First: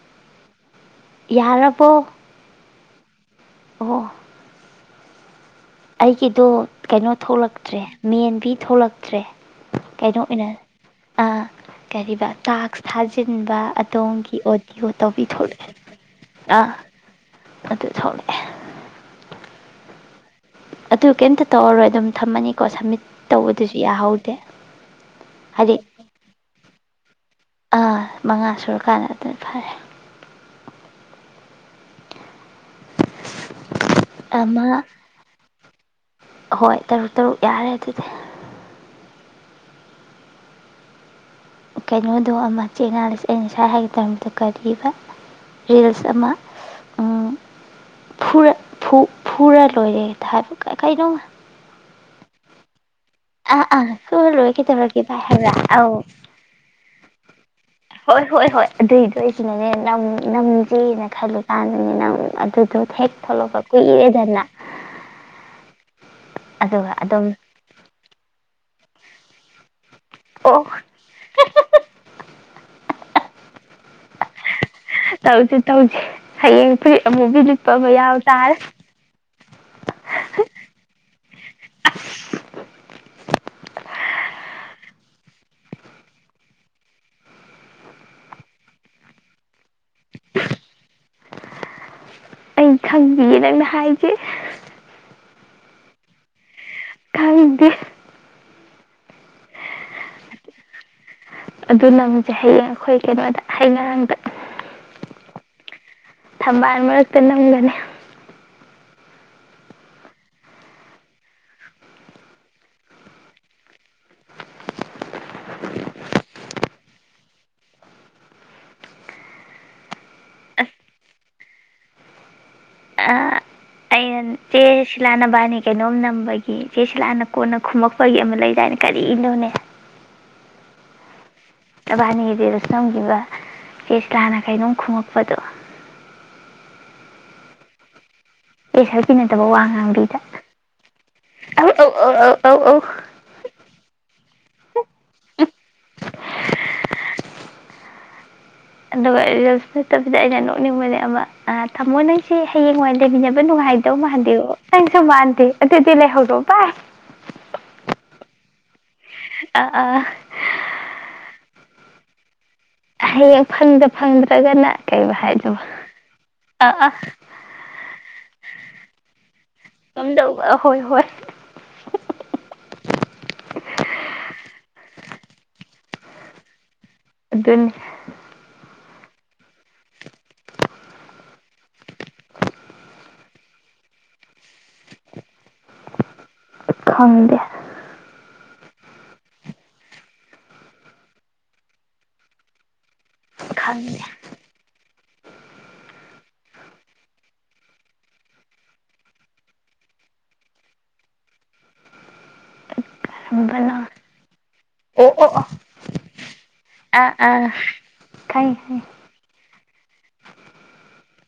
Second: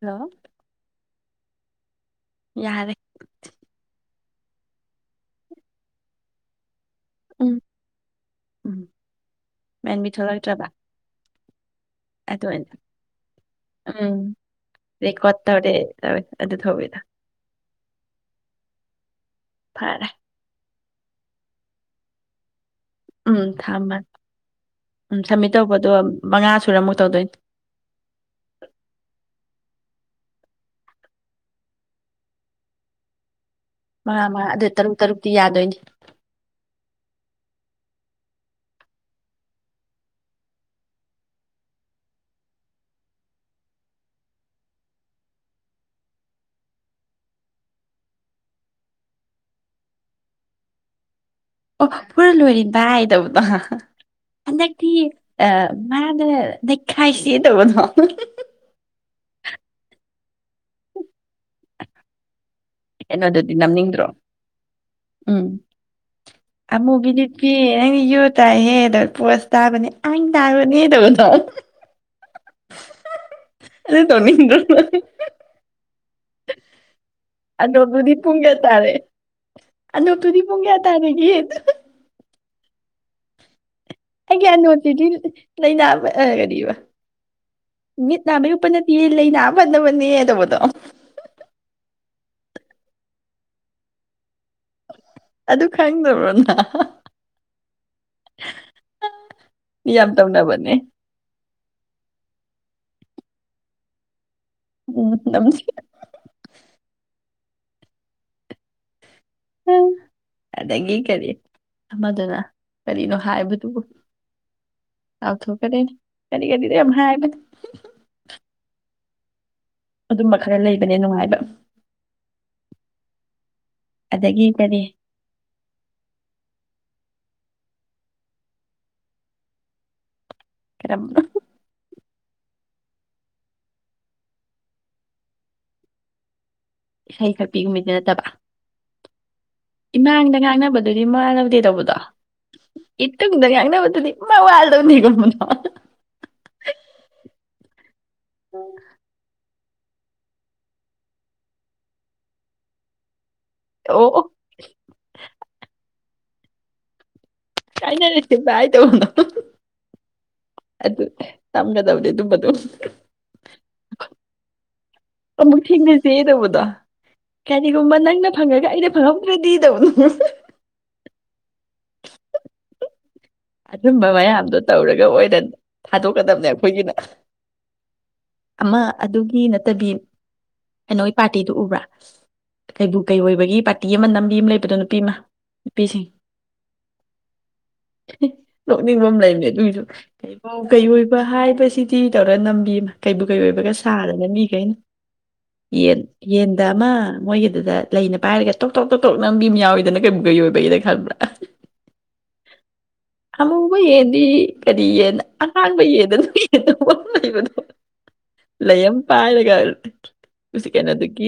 hello ꯌꯥꯔ ꯄꯣ ꯌꯥꯔꯦ ꯑꯣ ꯑꯩꯒꯤꯗꯨ ꯀꯩꯅꯣ ꯎꯝ ꯊꯣꯛꯂꯛꯇ꯭ꯔꯦ ꯃꯦꯟꯕꯤ ꯎꯝ ꯊꯣꯛꯂꯛꯇ꯭ꯔꯦ ꯃꯦꯟꯕꯤ ꯀꯩꯅꯣ ꯑꯣꯏꯅ ꯊꯣꯛꯂꯛꯇ꯭ꯔꯕ ꯀꯔꯤꯕ ꯑꯗꯨ ꯑꯣꯏꯅ ꯇꯥꯛꯁ ꯊꯥꯖꯤꯟꯕ ꯎꯝ ꯑꯗꯣꯝꯒꯤ ꯑꯣꯗꯤꯌꯑꯣ ꯇꯧꯕꯤ ꯔꯦꯀꯣꯔꯠ ꯇꯧꯔꯦ ꯊꯣꯛꯂꯛꯑꯦ ꯇꯧꯋꯦ ꯑꯗꯨ ꯑꯥ ꯊꯧꯕꯤꯗꯣ ꯑꯗꯨ ꯊꯣꯛꯂꯛꯑꯦ ꯐꯔꯦ ꯑꯗꯨ ꯀꯩꯝꯇ ꯇꯧꯔꯔꯣꯏ ꯑꯗꯨꯝ ꯊꯝꯃꯅꯤ ꯎꯝ ꯊꯃ ꯎꯝ ꯁꯝꯃꯤꯠ ꯍꯥꯏꯗꯤ ꯇꯧꯕꯗꯣ ꯃꯉꯥ ꯁꯨꯔꯃꯨꯛ ꯇꯗꯅꯤ ꯑꯥ ꯃꯉꯥ ꯁꯨꯔꯀꯥꯟꯗ ꯑꯗꯨ ꯐꯔꯦ ꯃꯉꯥ ꯃꯉꯥ ꯑꯃ ꯑꯗꯨ ꯇꯔꯨꯛ ꯇꯔꯨꯛꯇꯤ ꯌꯥꯗꯣꯏꯅꯤ ꯍꯣꯏ ꯇꯔꯨꯛ ꯇꯔꯨꯛ ꯌꯥꯔꯦ ꯑꯗꯨꯗꯤ ꯀꯩꯅꯣꯗꯣ ꯑꯃ ꯆꯦꯡꯅꯥꯁꯦ ꯑꯩꯅ ꯉꯁꯥꯏ ꯍꯥꯏꯒꯗꯧꯛꯇ ꯀꯔꯤꯕ ꯔꯤꯜꯁ ꯑꯃ ꯐꯨꯔ ꯂꯣꯏꯔꯦ ꯍꯥꯏꯕ ꯀꯩꯅꯣ ꯑꯣ ꯐꯔ ꯂꯣꯏꯔꯝ ꯕꯥ ꯑꯗ ꯑꯥ ꯑꯥ ꯐꯨꯔ ꯂꯣꯏꯔꯦ ꯀꯩꯗꯧꯔꯒꯦ ꯚꯥꯏ ꯍꯥꯏꯕ꯭ꯔꯥ ꯑ ꯑꯧ ꯃꯥꯗ ꯍꯥꯏꯁꯤ ꯍꯣꯏ ꯍꯣꯏ ꯍꯣꯏ ꯑꯗꯨꯏꯗꯏ ꯁꯤꯅꯅꯦ ꯅꯝꯖꯦꯅ ꯈꯜꯂꯀꯥꯟꯗꯅꯦ ꯅꯪ ꯑꯗꯨ ꯍꯦꯦꯛ ꯐꯂꯣ ꯀꯩꯅꯣꯗꯨꯗꯤ ꯐ ꯀꯨ ꯅꯝꯅꯤꯡꯗ꯭ꯔꯣ ꯏꯔꯦꯗ ꯑꯃꯃꯨꯕꯤꯗꯤꯄꯤꯤ ꯅꯪ ꯌꯣ ꯇꯥꯏ ꯍꯦ ꯑꯗ ꯄꯨꯔꯁ ꯇꯥꯕꯅꯦ ꯑ ꯑꯣ ꯇꯔꯕꯅꯤ ꯇꯧꯕꯗꯣ ꯑ ꯇꯅꯤꯡꯗ ꯇꯧꯁꯤ ꯇꯧꯁꯤ ꯍꯌꯦꯡ ꯐꯨꯔꯤꯠ ꯑꯃꯨꯕꯤ ꯂꯤꯠꯄ ꯑꯃ ꯑꯗꯣꯞꯗꯨꯨꯗꯤ ꯌꯥꯎ ꯄꯨꯡ ꯀꯌꯥ ꯇꯥꯔꯦ ꯑꯗꯣꯛꯞꯇꯨꯗꯤ ꯄꯨꯡ ꯀꯌꯥ ꯇꯥꯔꯦꯒꯦ ꯑꯩ ꯀꯌꯥ ꯅꯣꯠꯇꯤꯗꯤ ꯂꯩꯅꯥ ꯀ ꯃꯤꯠ ꯅꯥꯕ ꯌꯄ ꯅꯠꯇꯦ ꯂꯩꯅꯥꯕ ꯃꯅꯤ ꯇꯧꯕꯗꯣ ꯑꯩ ꯈꯪꯕꯤꯌꯦ ꯅꯪꯅ ꯍꯥꯏꯒꯦ ꯑꯗꯨ ꯈꯪꯗꯧꯕ꯭ꯔꯅ ꯀꯥꯏꯗꯦ ꯌꯥꯝ ꯇꯝꯅꯕꯅꯤ ꯑꯗꯨ ꯅꯪꯁꯦ ꯍꯌꯦꯡ ꯑꯩꯈꯣꯏ ꯀꯩꯅꯣꯗ ꯍꯌꯦ ꯉꯔꯥꯡꯗ ꯎꯝ ꯅꯁꯤ ꯊꯝꯕꯥꯜ ꯃꯔꯛꯇ ꯅꯝꯒꯅꯤ ꯑꯗꯒꯤ ꯀꯔꯤ ꯑꯃꯗꯨꯅ ꯀꯔꯤꯅꯣ ꯍꯥꯏꯕꯗꯨꯕꯨ ꯂꯥꯎꯊꯣꯛꯀꯅꯤꯅꯤ ꯀꯔꯤ ꯀꯔꯤꯅꯣ ꯌꯥꯝ ꯍꯥꯏꯒꯅꯤ ꯑꯗꯨꯝꯕ ꯈꯔ ꯂꯩꯕꯅꯦ ꯅꯨꯡꯉꯥꯏꯕ ꯑꯗꯒꯤ ꯏꯦ ꯀꯔꯤ ꯁꯤꯂꯥꯟꯕꯥꯅꯦ ꯀꯩꯅꯣꯝ ꯅꯝꯕꯒꯤ ꯏꯆꯦꯁꯤ ꯂꯥꯟꯅ ꯀꯣꯟꯅ ꯈꯨꯝꯃꯛꯄꯒꯤ ꯑꯃ ꯂꯩꯗꯥꯏꯅꯦ ꯀꯔꯤꯅꯣꯅꯦ [inaudible] ꯑꯕꯥꯅꯤꯗꯤꯗꯁꯨ ꯅꯝꯈꯤꯕ ꯀꯦꯁꯂꯥꯅ ꯀꯩꯅꯣꯝ ꯈꯣꯉꯛꯄꯗꯣ ꯏꯁꯩ ꯈꯔ ꯄꯤꯒꯨꯝ ꯃꯤꯗꯤ ꯅꯠꯇꯕ ꯍꯥꯏꯅ ꯏꯃꯥꯡꯗ ꯉꯥꯡꯅꯕꯗꯨꯗꯤ ꯃꯥꯋꯥ ꯂꯧꯗꯦ ꯑꯧ ꯑꯧ ꯇꯧꯕꯗꯣ ꯑꯧ ꯑꯧ ꯑꯧ ꯑꯧ ꯏꯇꯨꯡꯗ ꯉꯥꯡꯅꯕ ꯑꯗꯨꯗꯤ ꯃꯋꯥ ꯂꯧꯗꯦ ꯑꯗꯨꯒ [unintelligible] ꯅꯠꯇꯕꯤꯗ ꯑꯩꯅ ꯅꯣꯛꯅꯤꯡꯕꯅꯦ ꯑꯃ ꯊꯥꯃꯣ ꯅꯪ ꯁꯤ ꯍꯌꯦꯡꯋꯥꯏꯅ ꯂꯩꯃꯤꯟꯅꯕ ꯅꯨꯡꯉꯥꯏꯗꯧ ꯑꯣ ꯑꯣ ꯃꯥꯟꯗꯦꯕꯨ ꯅꯪꯁꯨ ꯃꯥꯟꯗꯦ ꯑꯗꯨ ꯂꯩꯍꯧꯔꯣ ꯕꯥꯏ ꯀꯥꯏꯅꯔꯁꯦ ꯕꯥꯏ [unintelligible] ꯑ ꯑ ꯑꯗꯨ ꯇꯝꯒꯗꯕꯅꯤ ꯑꯗꯨꯝꯕꯗꯣ ꯍꯌꯦꯡ ꯐꯪꯗ ꯐꯪꯗ꯭ꯔꯒꯅ ꯀꯩꯕ ꯍꯥꯏꯗꯣ ꯑꯃꯨꯛ ꯊꯦꯡꯅꯁꯦ ꯇꯧꯕꯗꯣ ꯑ ꯑ ꯀꯔꯤꯒꯨꯝꯕ ꯅꯪꯅ ꯐꯪꯉꯒ ꯑꯩꯅ ꯐꯪꯍꯧꯗ꯭ꯔꯗꯤ ꯇꯧꯕꯗꯨ ꯉꯝꯗꯧꯕ ꯍꯣꯏ ꯍꯣꯏ ꯑꯗꯨꯝꯕ ꯃꯌꯥꯝꯗꯣ ꯇꯧꯔꯒ ꯑꯣꯏꯅ ꯊꯥꯗꯣꯛꯀꯗꯕꯅꯦ ꯑꯩꯈꯣꯏꯒꯤꯅ ꯑꯗꯨꯅꯤ ꯑꯃ ꯑꯗꯨꯒꯤ ꯅꯠꯇꯕꯤ ꯀꯩꯅꯣꯒꯤ ꯄꯥꯔꯇꯤꯗꯨ ꯎꯕ꯭ꯔꯥ ꯀꯩꯕꯨ ꯀꯩꯑꯣꯏꯕꯒꯤ ꯄꯥꯔꯇꯤ ꯑꯃ ꯅꯝꯕꯤ ꯑꯃ ꯂꯩꯕꯗꯣ ꯅꯨꯄꯤ ꯑꯃ ꯄꯤꯁꯤ ꯈꯪꯗꯦ ꯅꯣꯛꯅꯤꯡꯕ ꯂꯩꯕꯅꯦ ꯑꯗꯨꯏꯁꯨ ꯀꯩꯕꯨ ꯀꯩꯑꯣꯏꯕ ꯍꯥꯏꯕꯁꯤꯗꯤ ꯇꯧꯔ ꯅꯝꯕꯤꯃ ꯀꯩꯕꯨ ꯀꯩꯑꯣꯏꯕꯒ ꯈꯪꯗꯦ ꯁꯥꯔꯒ ꯃꯤꯈꯩꯅ ꯌꯦꯟ ꯌꯦꯟꯗ ꯑꯃ ꯃꯣꯏꯒꯤꯗꯨꯗ ꯂꯩꯅ ꯄꯥꯏꯔꯒ ꯇꯣꯛ ꯇꯣꯛ ꯇꯣꯛ ꯇꯣꯛ ꯅꯝꯕꯤ ꯑꯃ ꯌꯥꯎꯋꯤꯗꯅ ꯀꯩꯝꯕ ꯀꯩꯑꯣꯏꯕꯒꯤꯗ ꯈꯡꯕ꯭ꯔꯥ ꯑꯃꯨꯕ ꯕꯂꯥ ꯌꯦꯟꯗꯤ ꯀꯔꯤ ꯑꯣ ꯌꯦꯟ ꯑꯣ ꯑꯣ ꯑꯉꯥꯡꯕ ꯌꯦꯟꯗ ꯑꯥ ꯑꯥ ꯈꯪꯉꯦ ꯈꯪꯉꯦ ꯂꯩꯑꯝ ꯄꯥꯏ [unintelligible] ꯑꯗꯨꯒꯤ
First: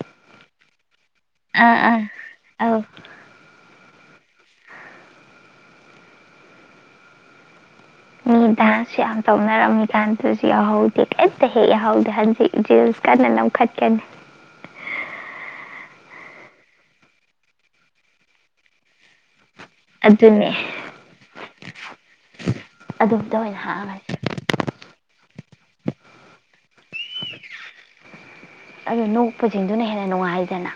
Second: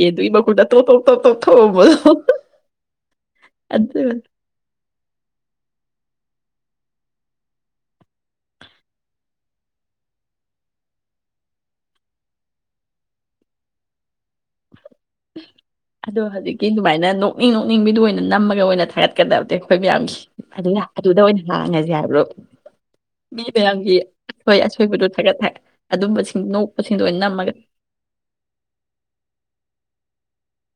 ꯌꯦꯟꯗꯨꯒꯤ ꯃꯈꯨꯠꯅ ꯇꯣꯞ ꯇꯣꯞ ꯇꯣꯞ ꯇꯣꯞ ꯑꯥ ꯊꯣꯝꯕꯗꯣ ꯑꯥ ꯑꯧ ꯑꯗꯨ ꯃꯤ ꯗꯥꯟꯁ ꯌꯥꯝ ꯇꯧꯅꯔꯝꯃꯤ ꯀꯥꯟꯗꯁꯨ ꯌꯥꯎꯍꯧꯗꯦ ꯀꯩꯝꯇ ꯍꯦꯛ ꯌꯥꯎꯍꯧꯗꯦ ꯍꯟꯖꯤꯛ ꯔꯤꯜꯁ ꯀꯟꯅ ꯅꯝꯈꯠꯀꯅꯤ ꯑꯗꯣ ꯍꯧꯖꯤꯛꯀꯤ ꯑꯗꯨꯃꯥꯏꯅ ꯅꯣꯛꯅꯤꯡ ꯅꯣꯛꯅꯤꯡꯕꯤꯗꯨ ꯑꯣꯏꯅ ꯅꯝꯃꯒ ꯑꯣꯏꯅ ꯊꯥꯒꯠꯀꯗꯕꯅꯦ ꯃꯌꯥꯝꯒꯤ ꯑꯗꯨꯅꯦ ꯑꯗꯨꯅ ꯑꯗꯨꯗ ꯑꯣꯏꯅ ꯍꯥꯡ ꯉꯁꯤ ꯍꯥꯏꯕ꯭ꯔꯣ ꯑꯗꯨꯝꯇ ꯑꯣꯏꯅ ꯃꯤꯃꯌꯥꯝꯒꯤ ꯍꯥꯡꯉꯁꯤ ꯍꯣꯏ [unintelligible] ꯑꯣꯏꯕꯗꯣ ꯊꯥꯒꯠ [unintelligible] ꯑꯗꯨꯝꯕꯁꯤꯡ ꯅꯣꯛꯄꯁꯤꯡꯗꯣ ꯑꯣꯏꯅ ꯅꯝꯃꯒ ꯑꯗꯨ ꯅꯣꯛꯄꯁꯤꯡꯗꯨꯅ ꯍꯦꯟꯅ ꯅꯨꯡꯉꯥꯏꯗꯅ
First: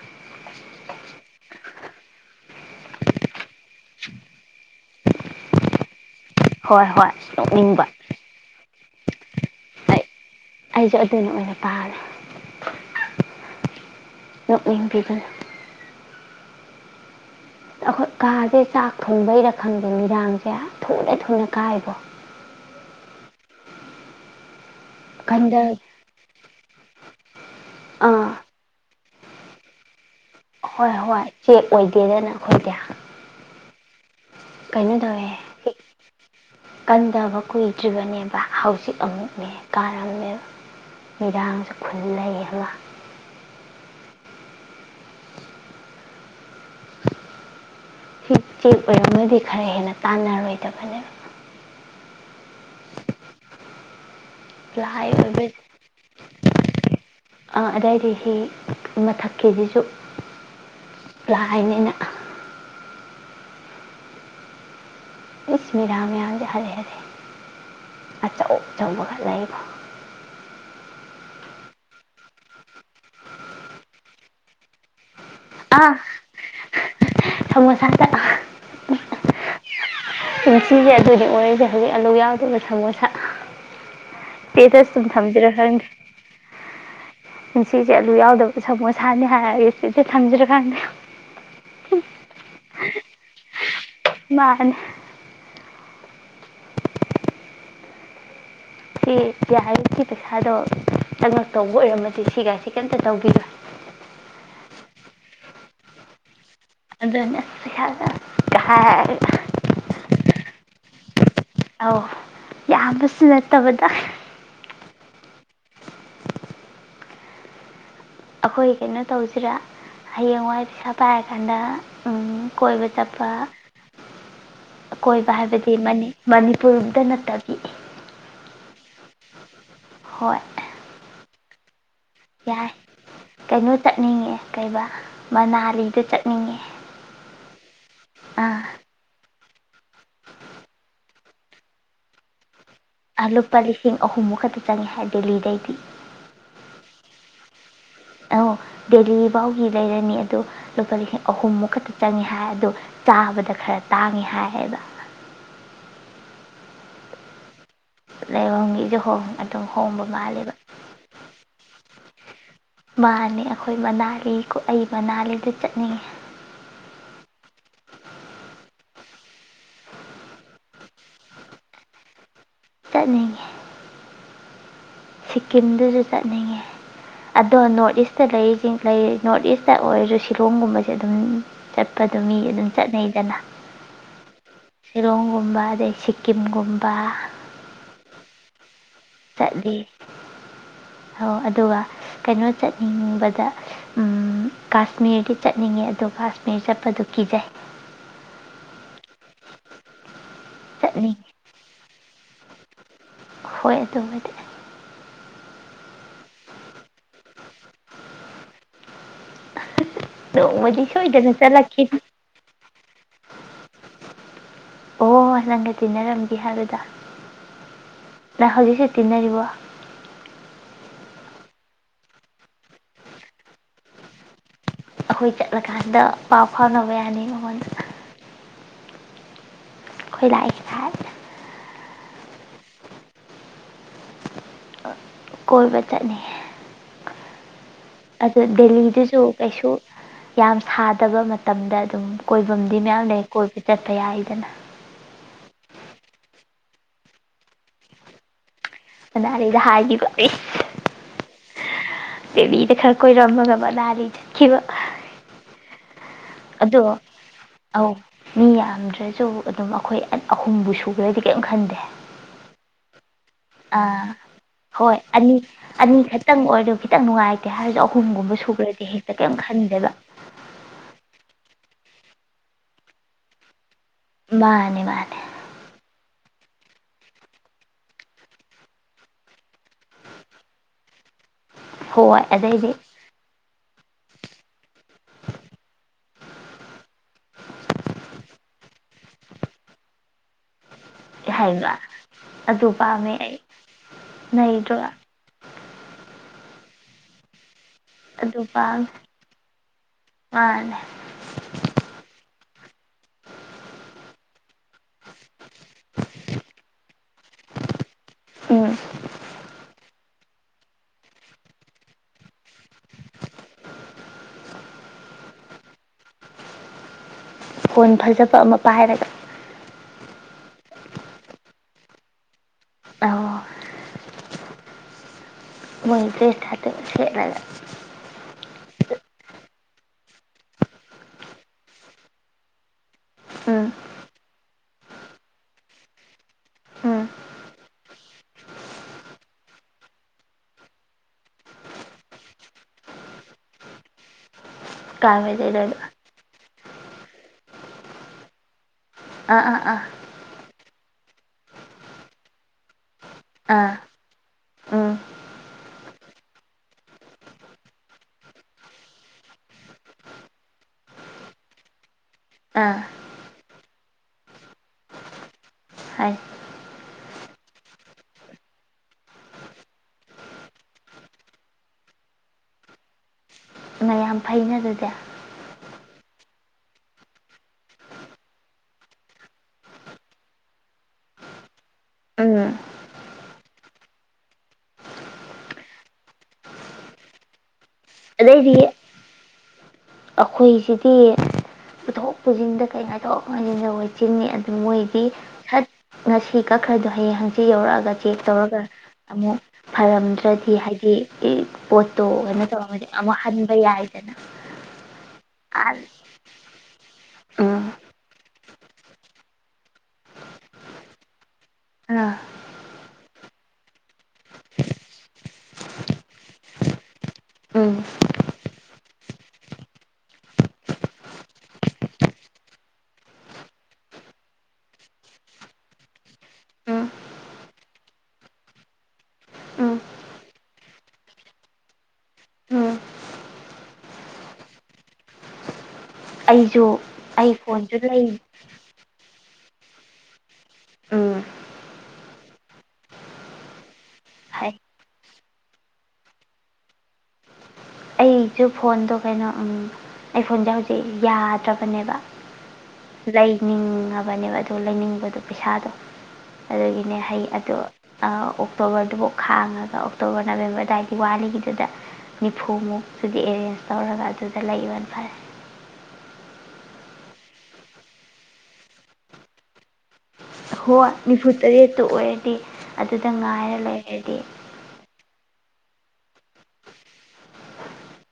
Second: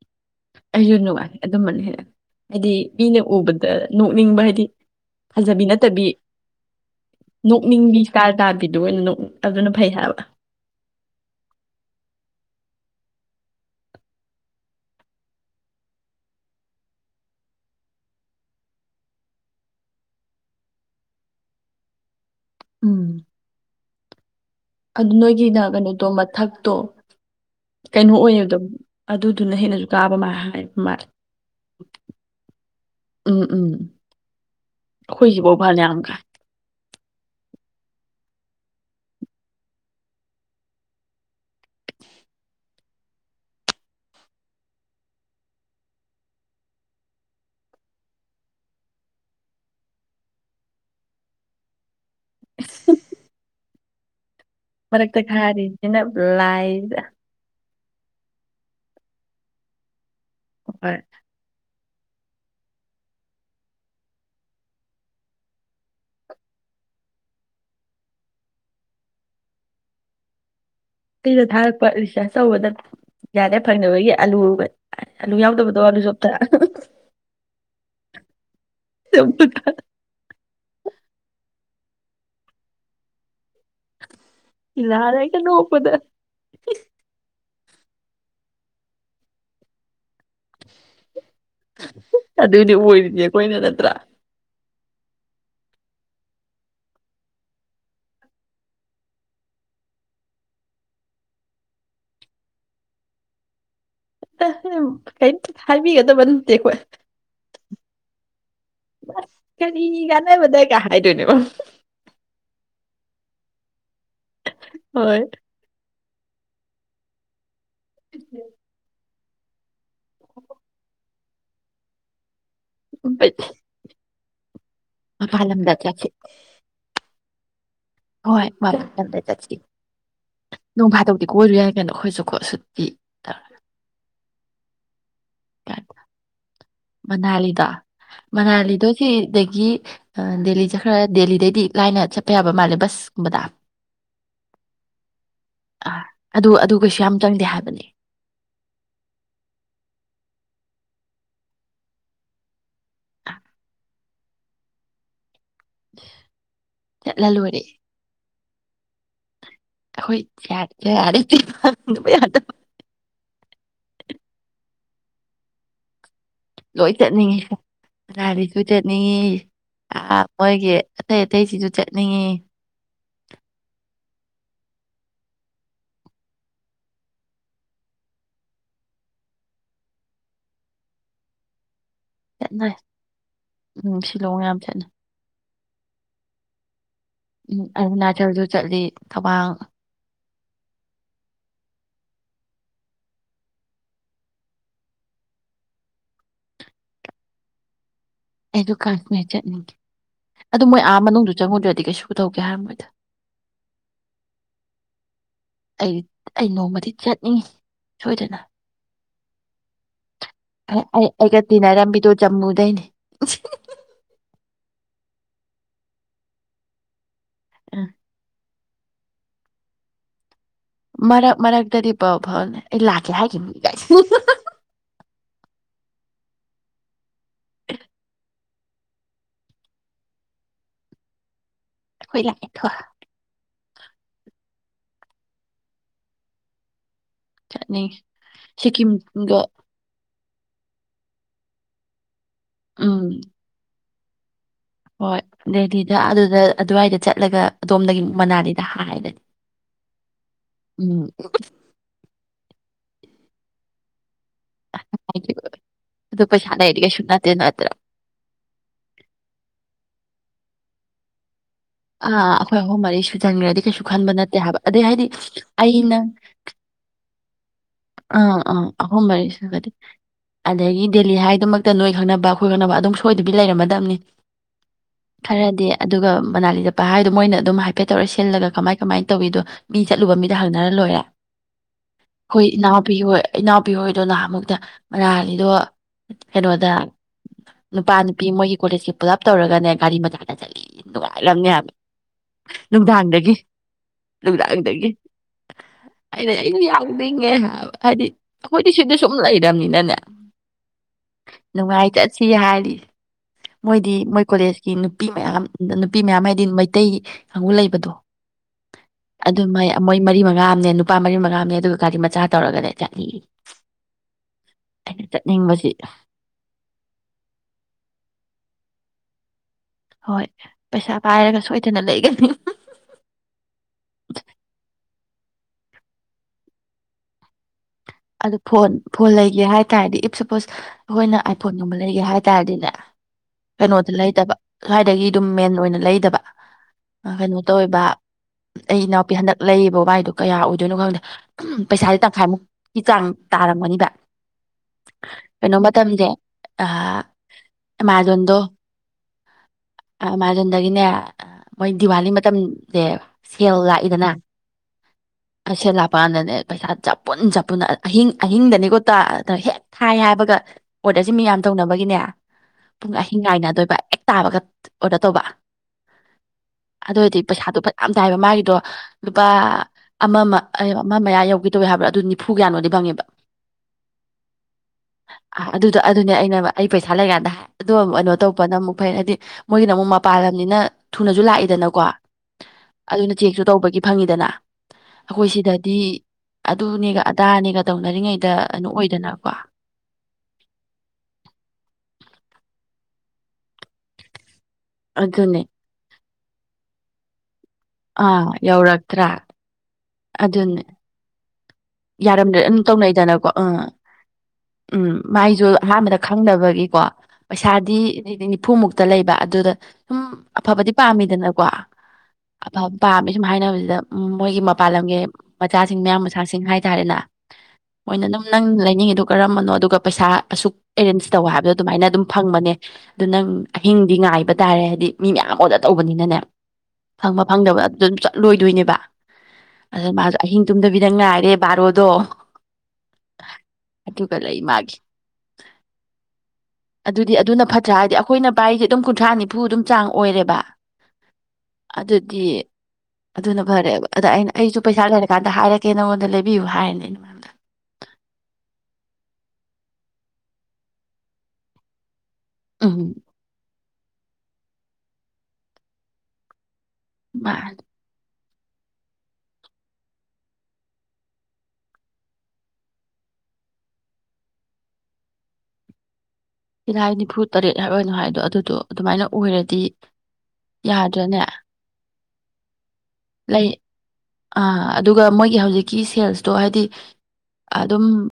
ꯑꯗꯨꯝꯕꯅꯤ [unintelligible] ꯍꯥꯏꯗꯤ ꯃꯤꯅ ꯎꯕꯗ ꯅꯣꯛꯅꯤꯡꯕ ꯍꯥꯏꯗꯤ ꯐꯖꯕꯤ ꯅꯠꯇꯕꯤ ꯍꯣꯏ ꯍꯣꯏ ꯅꯣꯛꯅꯤꯡꯕ ꯅꯣꯛꯅꯤꯡꯕꯤ ꯁ꯭ꯇꯥꯏꯜ ꯇꯥ ꯄꯤꯗꯨ ꯑꯣꯏꯅ ꯑꯗꯨꯅ ꯐꯩ ꯍꯥꯏꯕ ꯑꯩꯖꯨ ꯑꯗꯨꯅ ꯑꯣꯏꯅ ꯄꯥꯝꯃꯦ ꯅꯣꯛꯅꯤꯡꯕꯤꯗꯨꯅ ꯑꯈꯣꯏ ꯀꯥꯁꯦ ꯆꯥꯛ ꯊꯣꯡꯕꯩꯔ ꯈꯪꯗꯦ ꯃꯤꯔꯥꯡꯁꯦ ꯊꯨꯅ ꯊꯨꯅ ꯀꯥꯏꯕꯣ ꯎꯝ ꯑꯗꯨ ꯀꯟꯗ ꯅꯣꯏꯒꯤꯅ ꯀꯩꯅꯣꯗꯣ ꯃꯊꯛꯇꯣ ꯀꯩꯅꯣ ꯑꯥ ꯑꯣꯏꯕꯗꯣ ꯑꯗꯨꯗꯨꯅ ꯍꯦꯟꯅꯁꯨ ꯀꯥꯕ ꯃꯥꯜ ꯍꯣꯏ ꯍꯣꯏ ꯆꯦꯛ ꯑꯣꯏꯗꯦꯗꯅ ꯑꯩꯈꯣꯏꯗꯤ ꯎꯝ ꯎꯝ ꯀꯩꯅꯣ ꯇꯧꯋꯦ ꯑꯩꯈꯣꯏꯒꯤꯐꯥꯎ ꯐꯅ ꯌꯥꯝ ꯀꯥꯏ ꯀꯟꯗꯕ ꯀꯨꯏꯗ꯭ꯔꯤꯕꯅꯦꯕ ꯍꯧꯖꯤꯛ ꯑꯃꯨꯛꯅꯦ ꯀꯥꯔꯝꯃꯦꯕ ꯅꯨꯃꯤꯗꯥꯡꯁꯨ ꯈꯨꯜ ꯂꯩꯌꯦꯕ ꯁꯤ ꯆꯦꯛ ꯑꯣꯏꯔꯝꯒꯗꯤ ꯈꯔ ꯍꯦꯟꯅ ꯇꯥꯟꯅꯔꯣꯏꯗꯕꯅꯦꯕ [inaudible] ꯄ꯭ꯂꯥꯏ ꯐꯔꯛꯛꯇ ꯑꯣꯏꯕ ꯈꯔꯤꯁꯤꯦ ꯂ ꯑꯩꯗ ꯑꯥ ꯑꯗꯨꯏꯗꯤ ꯁꯤ ꯃꯊꯛꯀꯤꯁꯤꯁꯨ ꯍꯣꯏ ꯂꯍꯥꯏꯅꯦꯅ ꯏꯁꯁ ꯃꯤꯔꯥ ꯃꯌꯥꯝꯁꯦ ꯍꯥꯏꯔꯦ ꯍꯥꯏꯔꯦ ꯑꯆꯧ ꯑꯆꯧꯕꯒ ꯂꯩꯕ ꯁꯤꯗ ꯊꯥꯔꯛꯄ ꯔꯤꯁꯔꯁ ꯇꯧꯕꯗ ꯌꯥꯔꯦ ꯐꯪꯅꯕꯒꯤ ꯑꯂꯨꯕ ꯑ ꯊꯣꯁꯥ ꯆꯄ ꯀ ꯄꯨꯟꯁꯤꯁꯦ ꯑꯗꯨꯗꯤ ꯑꯣꯏꯔꯔꯤꯁꯦ ꯍꯧꯖꯤꯛ ꯑꯂꯨ ꯌꯥꯎꯗꯕ ꯁꯃꯣꯁꯥ ꯏ ꯏꯁꯇꯦꯇꯁ ꯁꯨꯝ ꯂꯔ ꯀ ꯊꯝꯁꯤꯔꯥ ꯈꯪꯗꯦ ꯅꯣꯄꯗ ꯄꯨꯟꯁꯤꯁꯦ ꯑꯂꯨ ꯌꯥꯎꯗꯕ ꯁꯃꯣ ꯁꯥꯅꯤ ꯍꯥꯏꯔꯒꯦ ꯁꯤꯁꯦ ꯊꯝꯖꯔ ꯈꯪꯗ ꯑꯗꯨꯏꯗꯤ ꯑꯣꯏꯔꯤꯗꯤꯦ ꯑꯩꯈꯣꯏꯅ ꯅꯠꯇ꯭ꯔꯥ ꯃꯥꯅꯦ ꯁꯤ ꯌꯥꯔꯤꯁꯤ ꯄꯩꯁꯥꯗꯣ ꯆꯪꯉꯛꯇꯧꯕ ꯑꯣꯏꯔꯝꯃꯗꯤ ꯁꯤꯒꯁꯤ ꯀꯩꯝꯇ ꯇꯧꯕꯤꯕ ꯀ ꯍꯥꯏꯕꯤꯒꯗꯕꯅꯤ ꯑꯗꯨꯅ ꯑꯁꯤ ꯥꯏ ꯅ ꯣꯗꯥꯏ ꯀꯍꯥꯏ ꯇꯅꯤꯕ ꯑꯧ ꯌꯥꯝꯕꯁꯨ ꯅꯠꯇꯕꯗ ꯍꯣꯏ ꯑꯩꯈꯣꯏ ꯀꯩꯅꯣ ꯇꯧꯁꯤꯔꯥ ꯍꯌꯦꯡꯋꯥꯏ ꯄꯩꯁꯥ ꯄꯥꯏꯔꯀꯥꯟꯗ ꯀꯣꯏꯕ ꯆꯠꯄ ꯀꯣꯏꯕ ꯃꯄꯥꯟ ꯍꯥꯏꯕꯗꯤ ꯂꯝꯗ ꯆꯠꯁꯤ ꯃꯅꯤꯄꯨꯔꯗ ꯅꯠꯇꯕ ꯍꯣꯏ ꯃꯥ ꯆꯗ ꯆꯁꯤ ꯍꯣꯏ ꯅꯣꯡꯚ ꯀꯣꯏꯔꯨ ꯌꯥꯏ ꯀꯩꯅꯣ ꯑꯩꯈꯣꯏꯁꯨꯀꯣ ꯌꯥꯏ ꯁꯨꯠꯇꯤ ꯀꯩꯅꯣ ꯇꯠꯅꯤꯡꯉꯦ ꯀꯩꯕ ꯃꯅꯥꯂꯤꯗ ꯆꯠꯅꯤꯡꯉꯦ ꯃꯅ ꯑꯥ ꯂꯩꯗꯣꯁꯤ ꯑꯗꯒꯤ ꯗꯦꯜꯂꯤꯁꯦ ꯈꯔ ꯗꯦꯜꯂꯤꯗꯩꯗꯤ ꯂꯥꯏꯅ ꯆꯠꯄ ꯌꯥꯕ ꯃꯥꯜꯂꯦ ꯕꯁ ꯂꯨꯄꯥ ꯂꯤꯁꯤꯡ ꯑꯍꯨꯝꯃꯨꯛ ꯈꯛꯇ ꯆꯪꯉꯤ ꯍꯥꯏ ꯗꯦꯜꯂꯤꯗꯩꯗꯤ ꯩꯁꯨ ꯌꯥꯝ ꯆꯪꯗꯦ ꯍꯥꯏꯕꯅꯤ ꯗꯦꯂꯤ ꯐꯥꯎꯒꯤ ꯂꯩꯔꯅꯤ ꯑꯗꯨ ꯂꯨꯄꯥ ꯂꯤꯁꯤꯡ ꯑꯍꯨꯝꯃꯨꯛ ꯈꯛꯇ ꯆꯪꯉꯦ ꯍꯥꯏ ꯑꯗ ꯆꯥꯕꯗ ꯈꯔ ꯇꯥꯡꯉꯦ ꯍꯥꯏꯌꯦꯕ ꯂꯂꯨ ꯑꯣꯏꯔꯦ ꯂꯥꯏꯍꯣꯡꯒꯤꯁꯨꯣꯡ ꯑꯗꯨꯝ ꯍꯣꯡꯕ ꯃꯥꯜꯂꯦꯕ ꯕꯩ ꯌꯥꯗ ꯃꯥꯅꯦ ꯑꯩꯈꯣꯏ ꯃꯅꯥꯂꯤ ꯀꯣ ꯑꯩ ꯃꯅꯥꯂꯤꯗꯨ ꯆꯠꯅꯤꯡꯉꯦ ꯂꯣꯏ ꯆꯠꯅꯤꯡꯉꯤ ꯑꯥꯗꯤꯁꯨ ꯆꯠꯅꯤꯡꯉꯤ ꯃꯣꯏꯒꯤ ꯑꯇꯩ ꯑꯇꯩꯁꯤꯁꯨ ꯆꯠꯅꯤꯡꯉꯤ ꯆꯠꯅꯤꯡꯉꯦ ꯁꯤꯛꯀꯤꯝꯗꯨꯁꯨ ꯆꯠꯅꯤꯡꯉꯦ ꯑꯗꯣ ꯅꯣꯔꯠ ꯏꯁꯇ ꯂꯩꯔꯤ ꯅꯣꯔꯠ ꯏꯁꯇ ꯑꯣꯏꯔꯁꯨ ꯁꯤꯂꯣꯡꯒꯨꯝꯕꯁꯦ ꯑꯗꯨꯝ ꯆꯠꯄ ꯆꯠꯄꯗꯣ ꯃꯤ ꯑꯗꯨꯝ ꯆꯠꯅꯩꯗꯅ ꯁꯤꯂꯣꯡꯒꯨꯝꯕ ꯑꯗꯩ ꯁꯤꯀꯤꯝꯒꯨꯝꯕ ꯎꯝ ꯑꯔꯨꯅꯥꯆꯜꯁꯨ ꯆꯠꯂꯤ ꯆꯠꯂꯤ ꯑꯣ ꯑꯗꯨꯒ ꯀꯩꯅꯣ ꯆꯠꯅꯤꯡꯕꯗ ꯀꯥꯁꯃꯤꯔꯗꯤ ꯆꯠꯅꯤꯡꯉꯦ ꯑꯗ ꯀꯥꯁꯃꯤꯔ ꯆꯠꯄꯗꯨ ꯀꯤꯖꯩ ꯑꯩꯗꯨ ꯀꯥꯟꯥꯁꯃꯤꯔ ꯆꯠꯅꯤ ꯑꯗꯨ ꯃꯣꯏ ꯑꯥ ꯆꯠꯅꯤꯡꯉꯦ ꯃꯅꯨꯡꯗꯨ ꯆꯪꯉꯨꯗ꯭ꯔꯗꯤ ꯀꯩꯁꯨ ꯄꯨꯊꯣꯛꯀꯦ ꯍꯥꯏꯔꯝꯃꯣꯏꯗ ꯍꯣꯏ ꯑꯗꯨ ꯑꯗꯨꯉꯥꯏꯗꯤꯦ ꯑꯩ ꯑꯩ ꯅꯣꯡꯃꯗꯤ ꯆꯠꯅꯤꯡꯉꯤ ꯁꯣꯏꯗꯅ [unintelligible] ꯑꯩ ꯁꯣꯏꯗꯅ ꯑꯩꯒ ꯆꯠꯂꯛꯈꯤꯅꯤ ꯇꯤꯟꯅꯔꯝꯕꯤꯗꯣ ꯖꯃꯨꯗꯩꯅꯤ [unintelligible] ꯑꯣ ꯅꯪꯒ ꯇꯤꯟꯅꯔꯝꯒꯦ ꯍꯥꯏꯕꯗ ꯑ ꯅꯈꯖꯤꯁꯤ ꯇꯟꯅꯔꯔꯤꯕ ꯃꯔꯛ ꯃꯔꯛꯇꯗꯤ ꯕꯥꯎ ꯐꯥꯎꯅꯦ ꯑꯩ ꯂꯥꯛꯀꯦ ꯍꯥꯏꯈꯤꯕꯅꯤꯒꯥꯏ ꯑꯩꯈꯣꯏ ꯆꯠꯂꯀꯥꯟꯗ ꯄꯥꯎ ꯐꯥꯎꯅꯕ ꯌꯥꯅꯤ ꯃꯉꯣꯟꯗ ꯈꯣꯏ ꯂꯥꯛ ꯈꯥꯏ ꯍꯣꯏ ꯂ ꯀꯦ ꯊ ꯀꯣꯏ ꯃꯆꯠꯅꯤ ꯆꯠꯅꯤꯡꯉꯤ ꯑꯗꯨ ꯗꯦꯜꯂꯤꯗꯨꯁꯨ ꯁꯤꯀꯤꯝꯒ ꯀꯩꯁꯨ ꯌꯥꯝ ꯁꯥꯗꯕ ꯃꯇꯝꯗ ꯑꯗꯨꯝ ꯀꯣꯏꯕꯝꯗꯤ ꯎꯝ ꯃꯌꯥꯝ ꯂꯩ ꯀꯣꯏ ꯆꯠ ꯀꯌꯥꯏꯗꯅ ꯍꯣꯏ ꯗꯦꯗꯤꯗ ꯑꯗꯨꯗ ꯑꯗꯨꯋꯥꯏꯗ ꯆꯠꯂꯒ ꯑꯗꯣꯝꯗꯒꯤ ꯃꯅꯥꯂꯤ ꯀꯅꯥꯔꯗ ꯍꯥꯏꯈꯤꯕ ꯎꯝ ꯗꯦꯕꯤꯗ ꯈꯔ ꯀꯣꯏꯔꯝꯃꯒ ꯃꯅꯥꯗ ꯆꯠꯈꯤꯕ ꯊꯨ ꯑꯗꯣ ꯑꯧ ꯃꯤ ꯌꯥꯝꯗ꯭ꯔꯁꯨ ꯑꯗꯨꯝ ꯑꯩꯈꯣꯏ ꯑꯍꯨꯝꯕꯨ ꯁꯨꯨꯔ꯭ꯔꯗꯤ ꯀꯔꯤꯝ ꯈꯟꯗꯦ ꯑꯥ ꯑꯩꯈꯣꯏ ꯑꯍ ꯃꯔꯤꯁ ꯑꯥ ꯍꯣꯏ ꯑꯅꯤ ꯑꯩ ꯑꯅꯤ ꯅꯪ ꯈꯛꯇꯪ ꯑꯣꯏꯔꯗꯣ ꯈꯤꯇꯪ ꯅꯨꯡꯉꯥꯏ ꯑꯥ ꯑꯥ ꯑꯍꯨꯝ ꯃꯔꯤ ꯁꯒꯗꯤ ꯈꯟꯗꯦꯕ ꯑꯗꯒꯤ ꯗꯦꯜꯂꯤ ꯍꯥꯏꯗꯨꯃꯛ ꯍ ꯅꯣꯏ ꯈꯪꯅꯕ ꯑꯩꯈꯣꯏ ꯈꯪꯅꯕ ꯑꯗꯨꯝ ꯁꯣꯏꯗꯕꯤ ꯂꯩꯔꯝꯃꯗꯕꯅꯤ ꯃꯥꯅꯦ ꯃꯥꯅꯦ ꯐꯔꯗꯤ ꯑꯗꯨꯒ ꯃꯅꯥꯂꯤꯗ ꯄ ꯍꯥꯏꯗꯣ ꯃꯣꯏꯅ ꯑꯗꯨꯝ ꯍꯥꯏꯐꯦꯠ ꯇꯧꯔ ꯁꯤꯜꯂꯒ ꯀꯃꯥꯏ ꯀꯃꯥꯏꯅ ꯇꯧꯋꯤꯗꯣ ꯃꯤ ꯆꯠꯂꯨꯕ ꯃꯤꯗ ꯍꯪꯅꯔ ꯂꯣꯏꯔꯦ ꯍꯣꯏ ꯑꯩꯈꯣꯏ ꯑꯗꯩꯗꯤ ꯏꯅꯥꯎꯄꯤ ꯍꯣꯏ ꯏꯅꯥꯎꯄꯤꯍꯣꯏꯗꯣ ꯅꯍꯥꯟ ꯑꯃꯨꯛꯇ ꯃꯅꯥꯂꯤꯗꯣ ꯀꯩꯅꯣꯗ ꯅꯨꯄꯥ ꯅꯨꯄꯤ ꯃꯣꯏꯒꯤ ꯀꯣꯂꯦꯖꯀꯤ ꯄꯨꯂꯞ ꯇꯧꯔꯒꯅꯦ ꯒꯥꯔꯤ ꯃꯆꯥꯗ ꯆꯠꯂꯤ ꯅꯨꯡꯉꯥꯏꯂꯝꯅꯤ ꯍꯥꯏꯕ ꯍꯥꯏꯕ꯭ꯔꯥ ꯑꯗꯨ ꯄꯥꯝꯃꯦ ꯅꯨꯡꯗꯥꯡꯗꯒꯤ ꯑꯩ ꯅꯩꯗ꯭ꯔꯣ ꯅꯨꯡꯗꯥꯡꯗꯒꯤ ꯑ ꯒꯦꯅꯕ ꯍꯥꯏꯗꯤ ꯑꯗꯨ ꯑꯩꯈꯣꯏꯗꯤ ꯄꯥꯝꯃꯦ ꯁꯤꯗꯤ ꯁꯨꯝ ꯂꯩꯅꯤꯅꯅꯦ ꯃꯥꯅꯦ ꯅꯨꯡꯉꯥꯏ ꯆꯠꯁꯤ ꯍꯥꯏꯔꯤ ꯃꯣꯏꯗꯤ ꯃꯣꯏ ꯀꯣꯂꯦꯖꯀꯤ ꯅꯨꯄꯤ ꯃꯌꯥꯝ ꯅꯨꯄꯤ ꯃꯌꯥꯝ ꯍꯥꯏꯗꯤ ꯃꯩꯇꯩ ꯀꯥꯡꯒꯨ ꯂꯩꯕꯗꯣ ꯎꯝ ꯑꯗꯨꯃꯥꯏ ꯃꯣꯏ ꯃꯔꯤ ꯃꯉꯥ ꯑꯃꯅꯦ ꯅꯨꯄꯥ ꯃꯔꯤ ꯃꯉꯥ ꯑꯃꯅꯦ ꯑꯗꯨꯒ ꯒꯥꯔꯤ ꯃꯆꯥ ꯇꯧꯔꯒꯅꯦ ꯆꯠꯅꯤꯡꯉ ꯑꯩꯅ ꯆꯠꯅꯤꯡꯕꯁꯤ ꯐꯣꯟ ꯐꯖꯕ ꯑꯃ ꯄꯥꯏꯔꯒ ꯍꯣꯏ ꯄꯩꯁꯥ ꯄꯥꯏꯔꯒ ꯁꯣꯏꯗꯅ ꯂꯩꯒꯅꯤ ꯑꯧ [inaudible] ꯃꯣꯏ ꯦꯁꯇ ꯆꯠ ꯂꯥꯛꯒ ꯑꯗꯨ ꯐꯣꯟ ꯐꯣꯟ ꯂꯩꯒꯦ ꯍꯥꯏ ꯇꯥꯔꯗꯤ ꯏꯐ ꯁꯄꯣꯁ ꯑꯩꯈꯣꯏꯅ ꯑꯥꯏꯐꯣꯟꯒꯨꯝꯕ ꯂꯩꯒꯦ ꯍꯥꯏ ꯇꯥꯔꯗꯤꯅꯦ ꯎꯝ ꯀꯩꯅꯣꯗ ꯂꯩꯇꯕ ꯁ꯭ꯋꯥꯏꯗꯒꯤ ꯑꯗꯨꯝ ꯃꯦꯟ ꯑꯣꯏꯅ ꯂꯩꯗꯕ ꯎꯝ ꯀꯩꯅꯣ ꯇꯧꯔꯤꯕ ꯑꯩ ꯏꯅꯥꯎꯄꯤ ꯍꯟꯗꯛ ꯂꯩꯔꯤꯕꯕ ꯋꯥꯏꯗꯣ ꯀꯌꯥ ꯑꯣꯏꯗꯣꯏꯅꯣ ꯈꯪꯗꯦ ꯄꯩꯁꯥꯗꯤ ꯇꯪꯈꯥꯏꯃꯨꯛ ꯆꯥꯡ ꯇꯥꯔꯝꯒꯅꯤꯕ ꯀꯩꯅꯣ ꯀꯝꯃꯦꯗꯗꯗ ꯃꯇꯝꯁꯦ ꯑ ꯃꯥꯒꯗꯣ ꯑꯥ ꯑꯥ ꯑꯥ ꯑꯃꯥꯖꯣꯟꯗꯒꯤꯅꯦ ꯃꯣꯏ ꯗꯤꯋꯥꯂꯤ ꯃꯇꯝꯁꯦ ꯁꯦꯜ ꯑꯥ ꯂꯥꯛꯏꯗꯅ ꯎꯝ ꯑꯩꯩꯁꯦ ꯂꯥꯛꯄꯗꯅꯦ ꯄꯩꯁꯥ ꯖ ꯄꯨꯟ ꯆ ꯑꯗꯨꯅ ꯑꯍꯤꯡ ꯑꯍꯤꯡꯗꯅꯤꯀꯣ ꯇꯥ ꯍꯦꯛ ꯊꯥꯏ ꯍꯥꯏꯕꯒ ꯑꯣꯔꯗꯔꯁꯤ ꯃꯤꯌꯥꯝ ꯇꯧꯅꯕꯒꯤꯅꯦ ꯑꯥ ꯄꯨꯡ ꯑꯍꯤꯡ ꯉꯥꯏꯅꯗꯣꯏꯕ ꯍꯦꯛ ꯇꯥꯕꯒ ꯑꯣꯔꯗꯔ ꯇꯧꯕ ꯍꯥꯏ ꯑꯗꯨ ꯑꯣꯏꯔꯗꯤ ꯄꯩꯁꯥꯗꯨꯣ ꯐꯖ ꯌꯥꯝ ꯇꯥꯏꯕ ꯃꯥꯒꯤꯗꯣ ꯂꯨꯄꯥ ꯑꯃꯃ ꯑꯃ ꯃꯌꯥ ꯌꯧꯈꯤꯗꯧꯋꯦ ꯍꯥꯏꯕ꯭ꯔꯥ ꯑꯗꯨ ꯍꯨꯝꯐꯨ ꯀꯌꯥꯅꯣꯗꯤ ꯐꯪꯉꯦꯕ ꯌꯥꯝ ꯐꯩꯅ ꯑꯗꯨꯗꯤ ꯑ, ꯑꯗꯨꯗꯣ ꯑꯗꯨꯅꯦ ꯑꯩꯅ ꯑꯩ ꯄꯩꯁꯥ ꯂꯩꯀꯥꯟꯗ ꯑꯣ ꯀꯩꯅꯣ ꯇꯧꯕꯅ ꯑꯃꯨꯛ ꯐꯩ ꯍꯥꯏꯗꯤ ꯃꯣꯏꯒꯤꯅ ꯑꯃꯨꯛ ꯃꯄꯥꯟꯂꯝꯅꯤꯅ ꯊꯨꯅꯁꯨ ꯂꯥꯛꯏꯗꯅꯀꯣ ꯑ ꯑꯗꯨꯅ ꯆꯦꯛꯁꯨ ꯇꯧꯕꯒꯤ ꯐꯪꯉꯤꯗꯅ ꯑꯩꯈꯣꯏ ꯁꯤꯗꯗꯤ ꯑꯗꯨꯅꯦꯒ ꯇꯅꯤ ꯑꯗꯩꯗꯤ ꯑꯩꯈꯣꯏꯁꯤꯗꯤ ꯄꯨꯊꯣꯛ ꯄꯨꯁꯤꯟꯗ ꯀꯩ ꯍꯥꯏꯇ ꯗ ꯍꯣꯏ ꯆꯤꯟꯅꯤ ꯑꯗꯨ ꯃꯣꯏꯗꯤꯠ ꯑꯗꯨꯅꯦ ꯉꯁꯤ ꯀꯛꯈ꯭ꯔꯗꯣ ꯍꯌꯦ ꯍꯪꯦ ꯁꯤ ꯌꯧꯔꯛꯑꯒ ꯀꯦꯛ ꯑꯥ ꯇꯧꯔꯒ ꯌꯧꯔꯛꯇ꯭ꯔꯥ ꯑꯃꯨꯛ ꯐꯔꯝꯗ꯭ꯔꯗꯤ ꯑꯗꯨꯅꯦ ꯍꯥꯏꯗꯤ ꯄꯣꯠꯇꯣ ꯑꯅ ꯆꯥꯎꯧꯦ ꯗꯅꯀꯣ ꯎꯝ ꯎꯝ ꯃꯥꯏꯁꯨ ꯑꯍꯥꯟꯕꯗ ꯈꯪꯗꯕꯒꯤ ꯀꯣ ꯎꯝ ꯄꯩꯁꯥꯗꯤ ꯅꯤꯐꯨꯃꯨꯛꯇ ꯂꯩꯕ ꯑꯗꯨꯗ ꯁꯨꯝ ꯑꯐꯕꯗꯤ ꯄꯥꯝꯃꯤꯗꯅꯀꯣ ꯑꯥ ꯑꯐꯕ ꯄꯥꯝꯃꯤ ꯁꯨꯝ ꯍꯥꯏꯅꯕꯁꯤꯗ ꯃꯣꯏꯒꯤ ꯃꯄꯥꯥꯟ ꯂꯝꯒꯤ ꯃꯆꯥꯁꯤꯡ ꯃꯌꯥꯝ ꯃꯁꯆꯥꯁꯤꯡ ꯍꯥꯏ ꯎꯝ ꯀꯝꯕꯅꯣ ꯑꯕꯔꯦ ꯃꯌꯥꯝ ꯑꯣꯗ ꯇꯧꯕꯅꯤꯅ ꯐ ꯎꯝ ꯐꯪꯕ ꯑꯗꯨ ꯎꯝ ꯑ ꯕꯥꯔꯣꯗꯣ ꯎꯝ ꯑꯗꯨꯒ ꯂꯩ ꯃꯥꯒꯤ ꯑꯩꯁꯨ ꯑꯗꯨꯗꯤ ꯑꯩ ꯑꯗꯨꯅ ꯐꯠꯇ꯭ꯔꯥ ꯐꯣꯟꯁꯨ ꯍꯥꯏꯗꯤ ꯂꯩ ꯑꯩꯈꯣꯏꯅ ꯄꯥꯏꯁ ꯑꯗꯨꯝ ꯀꯨꯟꯊ꯭ꯔꯥꯅꯤ ꯆꯝꯐꯨꯗꯨꯝ ꯆꯥꯡ ꯑꯣꯏꯔꯦꯕ ꯎꯝ ꯑꯗꯨꯗꯤ ꯑꯗꯨꯅ ꯐꯔꯦꯕ ꯑꯗ ꯑꯩꯅ ꯍꯥꯏ ꯑꯩꯁꯨ ꯄꯩꯁꯥ ꯂꯩꯔꯀꯥꯟꯗ ꯍꯥꯏꯔꯛꯀꯦ ꯅꯪꯉꯣꯟꯗ ꯂꯩ ꯕꯤꯨ ꯍꯥꯏ ꯍꯥꯏꯅꯦ ꯃꯥꯗ ꯑꯩꯁꯨ ꯐꯣꯟꯗꯣ ꯀꯩꯅꯣꯝ ꯑꯩ ꯐꯣꯟꯁꯦ ꯍꯧꯖꯤꯛ ꯌꯥꯗ꯭ꯔꯕꯅꯦꯕ ꯎꯝ ꯂꯩꯅꯤ ꯆꯪꯉꯕꯅꯦꯕ ꯑꯗꯨ ꯂꯩꯅꯤꯡꯕꯗꯣ ꯄꯩꯁꯥꯗꯣ ꯑꯗꯨꯒꯤꯅꯦ ꯍꯩ ꯃꯥ ꯑꯗꯣ ꯑꯣꯛꯇꯣꯕꯔꯗꯨꯐꯥꯎ ꯈꯥꯡꯉꯒ ꯑꯣꯛꯇꯣꯕꯔ ꯅꯕꯦꯝꯕꯔ ꯑꯗꯨꯋꯥꯏꯗ ꯋꯥꯠꯂꯤꯉꯗꯨꯗ ꯅꯤꯐꯨꯃꯨꯛ ꯑꯗꯨꯗꯤ ꯑꯦꯔꯦꯟꯖ ꯇꯧꯔꯒ ꯑꯗꯨꯗ ꯂꯩꯕ ꯐꯔ ꯁꯤꯂꯥꯏ ꯅꯤꯐꯨ ꯇꯔꯦꯠ ꯍꯥꯏ ꯑꯣꯏꯅꯣ ꯍꯥꯏꯗꯣ ꯑꯗꯨꯗꯣ ꯑꯗꯨꯃꯥꯏꯅ ꯑꯣꯏꯔꯗꯤ ꯍꯣꯏ ꯌꯥꯗ꯭ꯔꯅꯦ ꯅꯤꯐꯨꯇꯔꯦꯠꯇꯨ ꯑꯣꯏꯔꯗꯤ ꯑꯗꯨꯗ ꯂꯩ ꯉꯥꯏꯔ ꯂꯩꯣꯏꯔꯗꯤ ꯑꯥ ꯑꯗꯨꯒ ꯃꯣꯏꯒꯤ ꯍꯧꯖꯤꯛꯀꯤ ꯁꯦꯜꯁꯇꯣ ꯍꯥꯏꯗꯤ ꯑꯗꯨꯝ